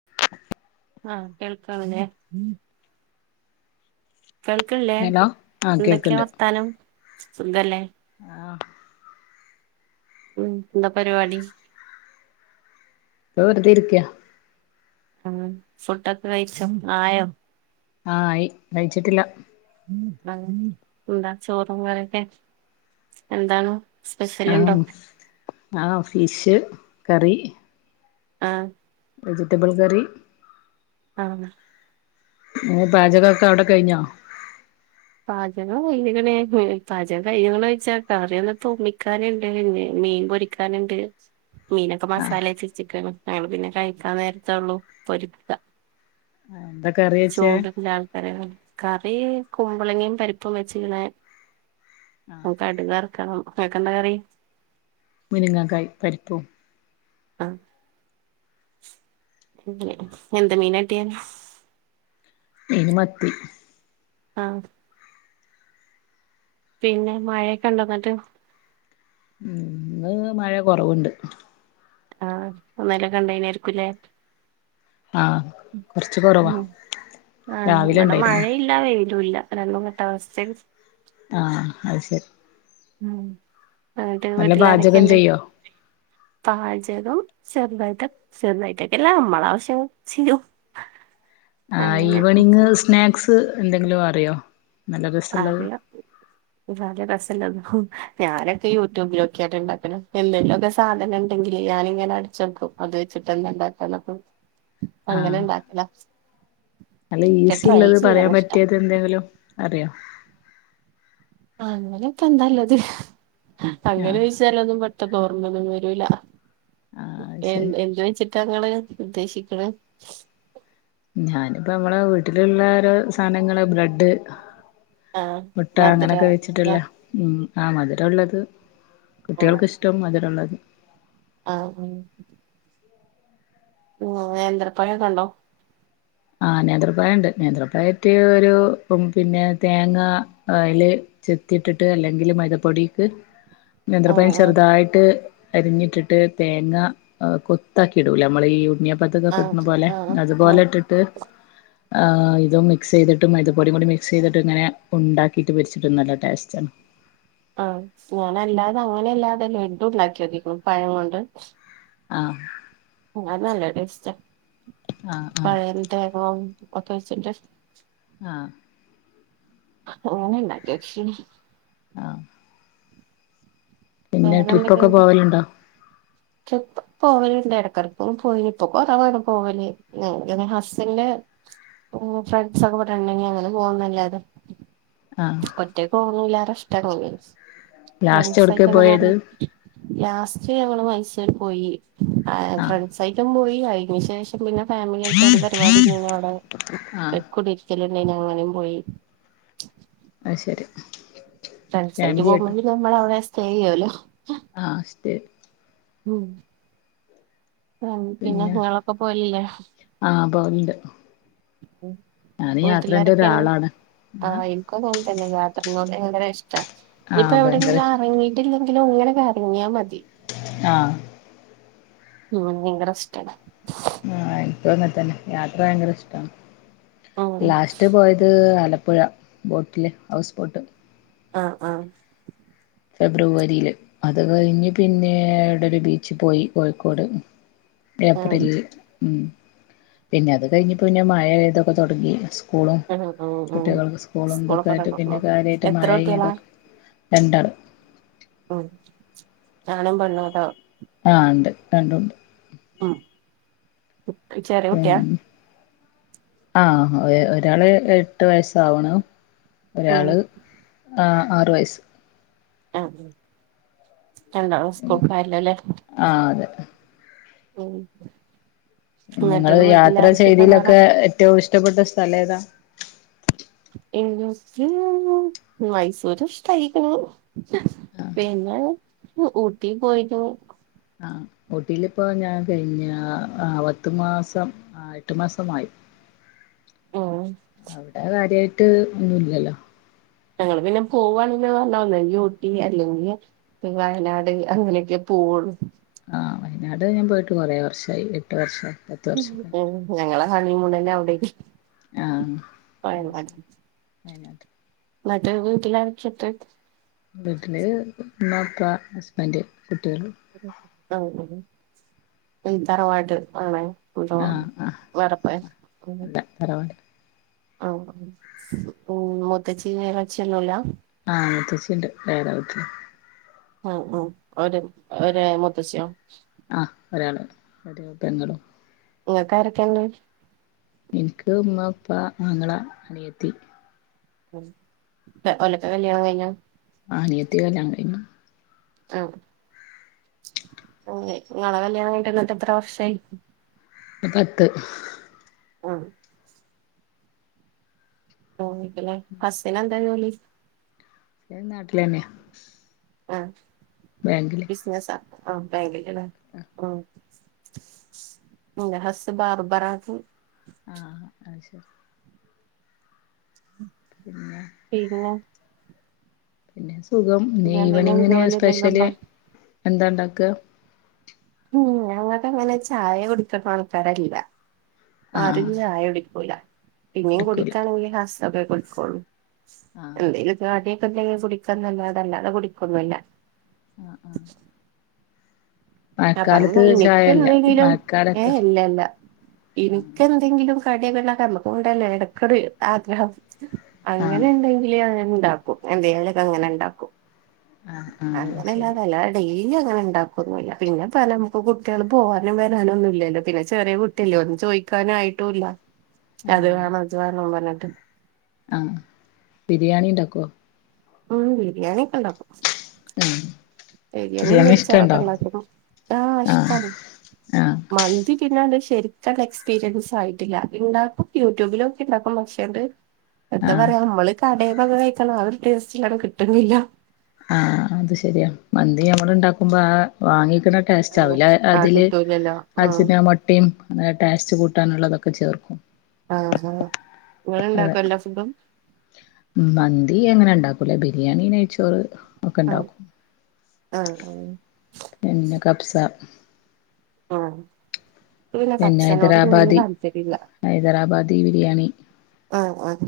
[inaudible] ആഹ കേൾക്കാവിനെ കേൾക്ക് ല്ലേ ഹലോ ആ എന്തെക്കെ കേൾക്കണ്ട് വർത്താനം സുഖല്ലേ? ആ ഉം എന്താ പരിപാടി. വെറുതേ ഇരിക്ക. ആ ഫുഡൊക്കെ കഴിച്ചോ? ആയോ? ആ ആയി കഴിച്ചിട്ടില്ല. എന്താ ചോറും കറിയൊക്കെ എന്താണ്? സ്പെഷ്യൽ ആ ഉണ്ടോ ആ ഫിഷ് കറി. ആ വെജ്റ്റബിൾ കറി. ആ ഓ പാചകക്കെ അവിടെ കഴിഞ്ഞോ. പാചകം കയിഞ്ഞ് ക്ണ് പാചക കഴിഞ്ഞ് ണേ ചോയിച്ചാ കറി ഒന്ന് തൂമിക്കാന്ണ്ട് ഞ്ഞ് മീൻ പൊരിക്കാന്ണ്ട്. മീനൊക്കെ ആ മസാലേ ച്ച് ച്ച ക്കാണ് ഞങ്ങള് പിന്നെ കഴിക്കാൻ നേരത്തേള്ളൂ പൊരിക്കാ എന്താ കറി വെച്ചേ ചൂട് ന്റെ ആൾക്കാര കറി കുമ്പളങ്ങയും പരിപ്പും വെച്ച്ക്കണ് ആ അഹ് കട് ക ർക്ക ണ്ണം ഇങ്ങൾക്കെന്താ കറി? മുരിങ്ങ കായ് പരിപ്പും. ആ. എന്ത് മീന കിട്ടിയേ? മീന് മത്തി. ആ. പിന്നെ മഴയൊക്കെ ണ്ടോ ന്നട്ട്? ഉം ഇന്ന് മഴ കുറവ്ണ്ട്. ആ ഇന്നലെ കണ്ടേന് ആരിക്കൂലേ? ആ കുറച്ച് കുറവാ ഉം ആ രാവിലെ ഇവിടെ ഉണ്ടായിരുന്നു മഴയില്ല വെയ്ലും ല്ല രണ്ടും കെട്ടഅവസ്ഥ ആ അഹ് ശരി. ഉം എന്നിട്ട് നല്ല പാചകം വീട്ടിലാരൊക്കെണ്ട് ചെയ്യോ പാചകം ചെറുതായിട്ടെക്കെ ചെറുതായിട്ടക്കെല്ല നമ്മളാവശ്യങ്ങൾ ചെയ്യും. ആ അങ്ങനെ ഈവനിങ് സ്നാക്സ് എന്തെങ്കിലും അറിയോ? നല്ല രസമുള്ളത് അറിയാ [unintelligible] രസല്ലെന്നും ഞാനൊക്കെ യൂട്യൂബിലൊക്കിയാട്ടെ ഇണ്ടാക്ക്ണ എന്തെങ്കിലുക്കെ സാധനം ണ്ടെങ്കില് ഞാൻ ഇങ്ങനെ അട് ചോക്കും. ഇത് വെച്ചിട്ട് എന്താഇണ്ടാക്കന്നക്കെ ആ അങ്ങനെ ണ്ടാക്കലാ നല്ല ഈസി ള്ളത് പറാൻപറ്റിയത് എന്തെങ്കിലും അറിയോ? അങ്ങനെ ഇപ്പ എന്താ ള്ളത് അങ്ങനെ ആഹ് ചോയിച്ചാൽ ഒന്നും ക്കെ ഓർമ്മൊന്നും വരൂല ആഹ് എ ശരി എന്ത് ട്ടാങ്ങള് ഉദ്ദേശിക്ക് ണേ ഞാനിപ്പോ നമ്മളെ വീട്ടിലുള്ള ര് സാനങ്ങള് ബ്രെഡ് ആഹ് മുട്ട മധുര അങ്ങനൊക്കെ ല്ലെ വെച്ചിട്ടുള്ളേ ഉം. ആ മധുരമുള്ളത് കുട്ടികൾക്കിഷ്ടം മധുരമുള്ളത് ആ ആ. ഉവ്വ നേന്ത്ര പഴക്കെ ണ്ടോ? ആ നേന്ത്രപ്പഴണ്ട് നേന്ത്രപ്പായട്ട് ഒരു പിന്നെ തേങ്ങ ഓയല് ചെത്തിട്ടിട്ട് അല്ലെങ്കില് മൈദപ്പൊടിക്ക് നേന്ത്ര ആഹ് പയം ചെറുതായിട്ട് അരിഞ്ഞിട്ടിട്ട് തേങ്ങ കൊത്താക്കി ഇടൂല നമ്മള ഈ ഉണ്ണി പ്പതിന് ക്കെ ഇടുന്ന ആഹ് പോലെ ആഹ് ആഹ് അതുപോലെ ഇട്ടിട്ട് ഇത് മിക്സ് ചെയ്തിട്ടും മൈദപ്പൊടി കൂടി മിക്സ് ചെയ്തിട്ട് ഇങ്ങനെ ഉണ്ടാക്കിട്ട് പൊരിച്ചിട്ട് നല്ല ടേസ്റ്റ് ആണ്. ആ ഞാനല്ലാതെ അങ്ങനെയല്ലാതെ ലഡ്ഡു ണ്ടാക്കി നോക്കിക്ക്ണ് പഴം കൊണ്ട്. ആ. അത് നല്ല ടേസ്റ്റിയ ആഹ് ആഹ് പഴ [unintelligible] ആ. [unintelligible] ആ. പിന്നെ ട്രിപ്പ് ഒക്കെ വേറെന്തൊക്കെണ്ട് പോവലുണ്ടോ? ട്രിപ്പ് പോവലിണ്ട് ഇടക്കിടക്കും പോയി ഇപ്പൊ കുറവാണ് പോവല് ഞെ ഹസ്സന്റെ ഉം ഫ്രെണ്ട്സ് ഒക്കെ ഇവിടുണ്ടെങ്കി അങ്ങനെ പോവും എന്നല്ലാതെ ആഹ് ഒറ്റക്ക് പോന്നില്ലാര ഇഷ്ട ലാസ്റ്റ് എടുക്ക [unintelligible] ലാസ്റ്റ് ഞമ്മൾ മൈസൂര് പോയി ആ ആഹ് ഫ്രണ്ട്സായിട്ടും പോയി അയിന് ശേഷം പിന്നെ ഫാമിലിയായിട്ടൊരു പരിപാടി പിന്നെ അവിട ആഹ് ഒരു കുടീരിക്കല് അയിന് അങ്ങനെയും പോയി അ ശെരി ഫ്രണ്ട്സായിട്ട് പോകുമ്പോ പിന്ന നമ്മളഅവിടെ സ്റ്റേ ചെയ്യുഅല്ലോ ആ സ്റ്റെ ഉം അ പിന്നെ നിങ്ങളൊക്കെ പോവലില്ലേ [unintelligible] മ് ഞാന് യാത്രേന്റെ വീട്ടിലാരൊക്കെയാണ് ഒരാളാണ് ആ ആഹ് എനിക്കോ തോന്ന പിന്ന യാത്രന്നോട് ഭയങ്കര ഇഷ്ട ഇനിയിപ്പോ ആഹ് ഭയങ്കര എവിടെങ്കിലും ഇഷ് എറങ്ങിയിട്ടില്ലെങ്കിലും ഇങ്ങനെക്കെറങ്ങിയാ മതി ആ ഉം നിങ്ങടഷ്റ്റാണ് ആ എനിക്കു അങ്ങനെ തന്നെ യാത്ര ഭയങ്കര ഇഷ്ടാണ് ഉം ലാസ്റ്റ് പോയത് ആലപ്പുഴ ബോട്ടില് ഹൗസ് ബോട്ട് അ അ ഫെബ്രുവരിയില് അത് കഴിഞ്ഞ് പിന്നെഏ ഈടെ ഒരു ബീച്ചി പോയി കോഴിക്കോട് ആഹ് ഏപ്രിൽ ഉം പിന്നെ അത് കഴിഞ്ഞപ്പോ പിന്നെ മഴയിതൊക്കെ തുടങ്ങി സ് സ്കൂളും ഉം ഉം ഉം കുട്ടികൾക്ക് സ്കൂളും ഇതൊക്കെ സ്കൂളൊക്കെ ആയിട്ട് പിന്നെ തൊറക്കും കാര്യായിട്ട് എത്ര കുട്ടികളാ മഴയിതൊക്കെ രണ്ടാള് ഉം ആണും പെണ്ണും ആ ഉണ്ട് രണ്ടു ഉണ്ട് ഉം ചെറിയ കുട്ടിയ പിന്നെ ആ ഒരഒരാള് എട്ടു വയസ്സാവണു ഉം ഒരാള് അആറു വയസ് ആ രണ്ടാളും സ്കൂ [unintelligible] ആ അതെ ഉം എന്നിട്ട് നിങ്ങള് യാത്ര വീട്ടിലാരൊക്കെണ്ട് വേറെ ചെയ്തിയിലൊക്കെ ഏറ്റവും ഇഷ്ടപ്പെട്ട സ്ഥലം ഏതാ എനിക്ക് മൈസൂര് ഇഷ്ടായിക്ക്ണു പിന്നെ ഊട്ടി പോയിക്ക്ണു ഊട്ടിയിലിപ്പോ ഞാൻ കഴിഞ്ഞാ അ പത്ത് മാസം അ എട്ടു മാസമായി [inaudible] ഉം അവിടെ കാര്യായിട്ട് ഒന്നുല്ലല്ലോ ഞങ്ങള് പിന്നെ പോവാണെന്ന് പറഞ്ഞന്ന ഊട്ടി അല്ലെങ്കിൽ വയനാട് അങ്ങനെയൊക്കെ പോ ഓള് ആ വയനാട് ഞാൻ പോയിട്ട് കുറേ വർഷായി എട്ട് വർഷായി അ മ് ഞങ്ങള ഹണിമൂണേന്നെ അവിടേയന് ആഹ് അത് ശരി വയനാട് [unintelligible] എല്ലാരും [unintelligible] വീട്ടില് ഉമ്മ ഉപ്പ ഹസ്ബൻഡ് കുട്ടികള് [unintelligible] ആ പിന്നെ തറവാട്ട് ആണേ ആഹ് ആഹ് വേറെ പോയാ [unintelligible] അല്ല തറവാട് ആ ഉം മുത്തച്ചി [unintelligible] ല ആഹ മുത്തച്ചിണ്ട് വേറെ വീട്ടില അ അ ഒര ഒരെ മുത്തശ്യോ ആഹ് ഒരാള് ഒര് പെങ്ങളും നിങ്ങക്കാരൊക്കെ ഇണ്ട് എനിക്ക് ഉമ്മഉപ്പ ആങ്ങളാ അനിയത്തി മ് പെ ഓലക്കെ കല്യാണം കഴിഞ്ഞ ആ അനിയത്തി കല്യാണം കഴിഞ്ഞു അ അങ്ങനെ നിങ്ങളെ കല്യാണംകഴിഞ്ഞിട്ടിന്നെക്കെത്ര വർഷായി പത്ത് ആ ക്ക്‌ലേ ഹസ്സിനെന്താ ജോലി നാട്ടിലെന്നെയാ ആ ബാങ്കില് ബിസിനസാ ആ ബാങ്കില് ലേ ആ എന്റെ ഹസ്സ് ബാർബറാന്ന് ആഹ് അത്ശെരി പിന്നെ പിന്നെ പിന്നെ സുഖം പിന്നെ എന്തെങ്കിലും ഇന്നീവനിങ്ങിന് ജോലി എന്തെങ്കിലും സ്പെഷ്യല് ഉണ്ടോ എന്താണ്ടാക്ക്അ ഉം ഞങ്ങക്കങ്ങനെ ചായ കുടുക്കുന്നാൾക്കാരല്ല ആഹ് ആരും ചായ കുടിക്കൂല പിന്നെയും എടുക്കൂല കുടിക്കാണെങ്കിൽ ഹസ്സൊക്കേ കുടിക്കൂളൂ ആഹ് എന്തേലൊക്കാട്ടി ഇപ്പെന്തെങ്കി കുടിക്കണന്നല്ലാതെ അല്ലാതെ കുടിക്കൊന്നുല്ല ആഹ് ആഹ് അപ്പങ്ങനെ മഴക്കാലത്ത് ചായയല്ല എനിക്കെന്തെങ്കിലും ഏ മഴക്കാലത്ത് ഇല്ലല്ല ആഹ് എനിക്കെന്തെങ്കിലും കടിയൊക്ക്ണ്ടാക്കാ നമക്കുണ്ടല്ലോ എടക്കൊരു ആഗ്രഹം ആഹ് അങ്ങന്ണ്ടെങ്കില് ണ്ടാക്കും എന്തെങ്കിലെക്കങ്ങന്ണ്ടാക്കും ആഹ് ആഹ് അത് ശരി അങ്ങനല്ലാന്നല്ല ഡെയ്ലി ലി അങ്ങന്ണ്ടാക്കൊന്നുല്ല പിന്നെ പല നമുക്ക് കുട്ടികള് പോകാനും വരാനൊന്നുല്ലല്ലോ പിന്നെ ചെറിയ കുട്ടിയല്ലെ ഓൻ ചോയിക്കാനുആയിട്ടുല്ല അത് ആഹ് വേണം ഇത് ശരി വേണം പറഞ്ഞിട്ട് ആഹ് ബിരിയാണി ഇണ്ടാക്കുവോ ഉം ബിരിയാണിയൊക്ക്ണ്ടാക്കും ഉം ബിരിയാണിയും നെയ്ച്ചോറൊക്ക്ണ്ടാക്കും ആഹ് ഇഷ്ടാണ് ആഹ് മന്തി പിന്നങ്ങ്ണ്ടിഷ് ശെരിക്കണ്ടെക്സ്പീരിയൻസായിട്ടില്ല ഇണ്ടാക്കും യൂട്യൂബിലോക്കിയ്ണ്ടാക്കും പക്ഷേണ്ട് എന്താ ആഹ് പറയാ നമ്മള് കടയിന്നൊക്കെ കഴിക്കണ ആ ഒരു ടേസ്റ്റിലങ്ങ് കിട്ട്ണില്ല ആഹ് അത്ശെരിയാ മന്തി നമ്മള്ണ്ടാക്കുമ്പൊ ആ വാങ്ങി ക്ക്‌ണ ആഹ് ടേസ്റ്റാവില്ല ആഹ് അതില് കിട്ടൂലല്ലോ ആഹ് അജ്നമോട്ടയും അങ്ങനെ ടേസ്റ്റ് കൂട്ടാനുള്ളതൊക്കെ ചേർക്കും ആഹാ അതെ ഇങ്ങള്ണ്ടാക്കോ എല്ലാ ഫുഡും ന്തി അങ്ങന്ണ്ടാക്കൂല ബിരിയാണി നെയ്ച്ചോറ് ഒക്ക്‌ണ്ടാക്കും ഹ്മ് പിന്നെ കബ്സ ആഹ് പിന്നെ കബ്സനോടൊന്നും വല്യ താല്പര്യില്ല ഹൈദരാബാദി ബിരിയാണി ആഹ് ആഹ്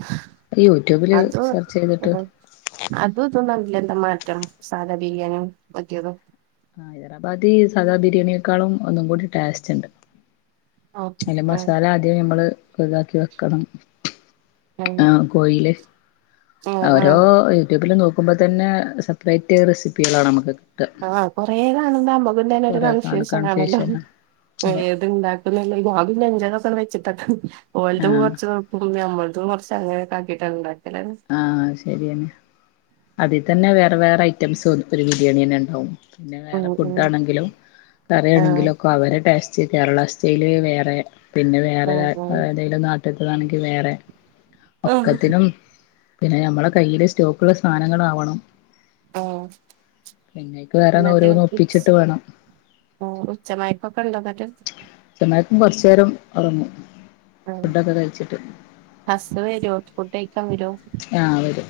യൂട്യൂബില് സെർച്ച് ചെയ്തിട്ട് അതും അതുഇതും തമ്മി ല്ലെന്താ മാറ്റം സാദാ ബിരിയാണിയും മറ്റേതും ഹൈദരാബാദി സാദാ ബിരിയാണിയെക്കാളും ഒന്നുംകൂടി ടേസ്റ്റുണ്ട് ആഹ് അയ്ന് മസാല ആദ്യം നമ്മള് ഒക്ക്‌താക്കി വെക്കണം ആഹ് കോയീല് ആഹ് അവരോ ആഹ് യൂട്യൂബില് നോ ക്കുമ്പൊതന്നെ സപ്രേറ്റ് റെസിപ്പികളാണമക്ക് ആഹ് കൊറേ കാണമ്പൊ നമ്ക്കുംതന്നൊരു കൊറെ കാണ് കൺഫ്യൂഷൻ കാണല്ലോ കൺഫ്യൂഷനാ അതെ ഏത്ണ്ടാക്കുന്നത് ആദ്യം ഇൻ്റത് വച്ചട്ടൊക്കെ ഓലതും ആഹ് കൊറച്ച് നോക്കും നമ്മള് അതും കൊറച്ചങ്ങനെയൊക്കാക്കിട്ടാങ്ങ്ണ്ട് ആഹ് ശെരിയെന്നെ അതിത്തന്നെ വേറെ വേറെ ഐറ്റംസ് ഒരു ബിരിയാണിയെന്ന്ണ്ടാവും പിന്നെ ഉം വേറെ ഉം ഫുഡാണെങ്കിലും ആഹ് കറിയാണെങ്കിലൊക്കവരെ ടേസ്റ്റ് കേരളാസ്റ്റെയില് വേറെ പിന്നെ വേറെ രാ ആഹ് ആഹ് ഏതെലും നാട്ടിത്തെതാണെങ്കി വേറെ ആഹ് ഒക്കത്തിനും പിന്നെ നമ്മളെ കയ്യില് സ്റ്റോക്കുള്ള സാനങ്ങളാവണം ആഹ് വേറെ ഇന്നത്തെ ഓരോന്ന് കിച്ച് ഒപ്പിച്ചിട്ട് വേണം ഉച്ചമായകം ഒകെ ഉണ്ടോ [unintelligible] മയക്കം. കൊറച്ച് നേരം ഒറങ്ങും ആ ഹസ് വരുമോ ഫുഡ് കഴിക്കാൻ വരോ ആ വരും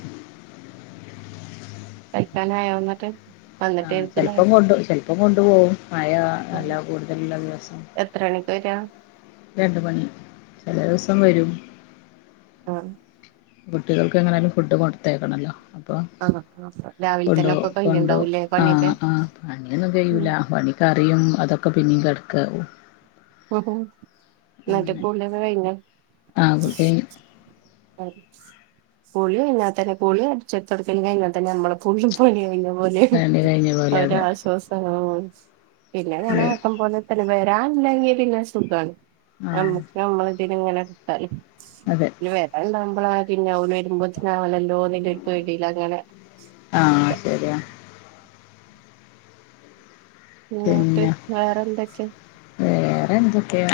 കഴിക്കാൻ ആയോ ഇന്നട്ട് ആ ചെലപ്പം കൊണ്ട് ചെിലപ്പം കൊണ്ടു പോകും മഴ ഉം നല്ല കൂടുതലുള്ള ദിവസം എത്ര മണിക്ക് വരാ രണ്ട് മണി ചില ദിവസം വരും ഉം കുട്ടികൾക്ക് എങ്ങനൊലും ഫുഡ് കൊടുത്തേക്കണല്ലോ അപ്പോ ആഹ് ആഹ് രാവിലെ തന്നെ കൊണ്ടോവും ഒക്കെ കൊണ്ടോവും കയ്യുണ്ടാവൂല്ലേ ആ പണിയൊക്കെ ആ അങ്ങനെ ഒന്നും ഉം കഴിയുലാ പണി കറിയും അതൊക്കെ പിന്നെയും കെട്ക്കാവും ഉം എന്നിട്ട് കുളി ഒകെ കഴിഞ്ഞോ ആ കുളി കഴിഞ്ഞു കുളികഴിഞ്ഞൽ തന്നെ കുളി അടിച്ച് ഒരി തൊടക്കൽ കഴിഞാ തന്നെ കഴിഞാ തന്നെ നമ്മളെ ഫുൾ പണി കഴിഞ്ഞു പോലെ പണി കഴിഞ്ഞ പോലെ ഒരു അതെ അശ്വാസ പിന്നെ ഞാൻ ആക്കം പോലെ വരാല്ലെങ്കിൽ പിന്നെ സുഖമാണ് ആഹ് നമ്മുക്ക് നമ്മള ഇതി ഇങ്ങനെ ഇട്ടാല് അതെ വേരാൻ ഉണ്ടാവുമ്പോള പിന്നെ അവര് വരുമ്പോതിന് അവണല്ലോ തോണിട്ട് ഒരു പോടിയിൽ അങ്ങനെ ആഹ് നിക്ക ശരിയാ ഇന്നിട്ട് പിന്നെ വേറെ എന്തെക്കൊ വെറെ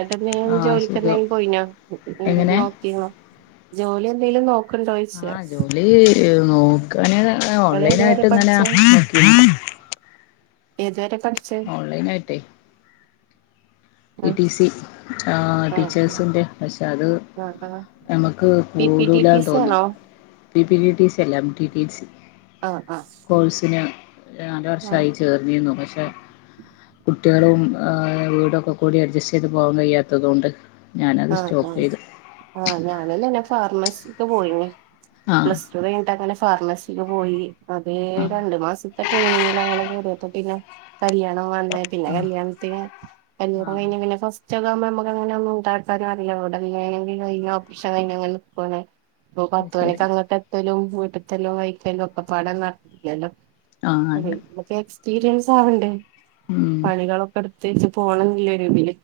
എട്ടൻ എന്തെങ്കിലുംജോലിക്ക് എന്തെ പോയിനോ എങ്ങനെ നോക്കി രുന്നോ ജോലി എന്തെലും നോക്കോ ആഹ് ജോലി നോക്കാൻ നിങ്ങള് ഓൺലൈൻ ഏതുവരെ ആയിട്ട് ഇങ്ങനെ പഠിച്ചേ നോക്കിനി എത് വരെ ഓൺലൈൻ ആയിട്ടെ ടി ആ ടിസി ആ ടീച്ചേഴ്സിന്റെ പക്ഷെ അത് ആ ആ നമുക്ക് പി പി ടി ടി കൂടുലാന്ന് സി തോന്നുന്നു ആണോ പി പിടി സി എല്ല ടി ടി ആ ആ സികോഴ്സിന് നാല് ആ വർഷമായി ചേർന്നിരുന്നു പക്ഷെ കുട്ടികളുംവീടൊക്കെ കൂടി അഡ്ജസ്റ്റ് ചെയ്ത് പോകാൻ കഴിയാത്തത്കൊണ്ട് ആഹ് ആഹ് ആഹ് ഞാൻ അങ്ങനെ ഫാർമസിക്ക് പോയിരുന്നു ആഹ് പ്ലസ് ടു കഴിഞ്ഞിട്ട് അങ്ങനെ ഫാർമസി ക്ക് പോയി അത് ആഹ് രണ്ടു മാസത്തെ ട്രെയിനിങ്ങില അങ്ങനൊക്കെറിയത്തോ പിന്നെ കല്യാണം വന്ന പിന്നെ ആഹ് കല്യാണത്തിന് കല്യാണം ആഹ് കഴിഞ്ഞ പിന്നെ ഫസ്റ്റ് ഒക്കെകുമ്പോ നമുക്ക്ങ്ങനെ സ്ഥലംഅറിയാം അവിടെങ്കിലും ഒപ്ഷൻ കഴിഞ്ഞ്നിൽക്കല്ലേ ഇപ്പൊ അത് ശരി പത്ത്മണിക്ക് അങ്ങട്ട് എത്തലും വീട്ടത്തെല്ലോ വഴിക്കലും ഒക്കെ ഒക്ക പാടെനടത്തില്ലോ ആഹ് അല്ല അതെഎക്സ്പീരിയൻസ് ആവണ്ടേ ഉം പണികളൊക്കെ എടു പ്രത്യേച്ച് പോണം എന്നരിഇതില്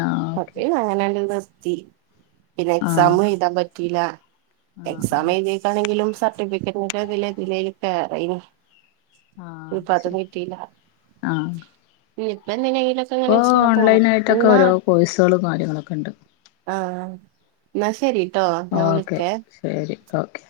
ആഹ ഓക്കെ അങ്ങനെല്ല നിർതി പിന്നെ ആഹ് എക്സാാം എഴുതാൻ പറ്റി ലാ ആഹ് എക്സാം ആഹ് എഴുതിക്കാണെങ്കിലും സർട്ടിഫിക്കറ്റതില് എലും കോറായിരുന്നു ആഹ് അത് ഇപ്പത്തും ശരി കിട്ടില്ല ഇപ്പ എന്തെ നെങ്കിലു ഇപ്പൊ ഓൺലൈൻ ആയിട്ടൊക്കെ ഓരോ കോഴസകും കാര്യങ്ങളൊക്കെ ഉണ്ട് ആഹ എന്നാ ശരിട്ടോ ഞാൻ വിളി ഓക്കെ കൊ ശരി ഓക്കെ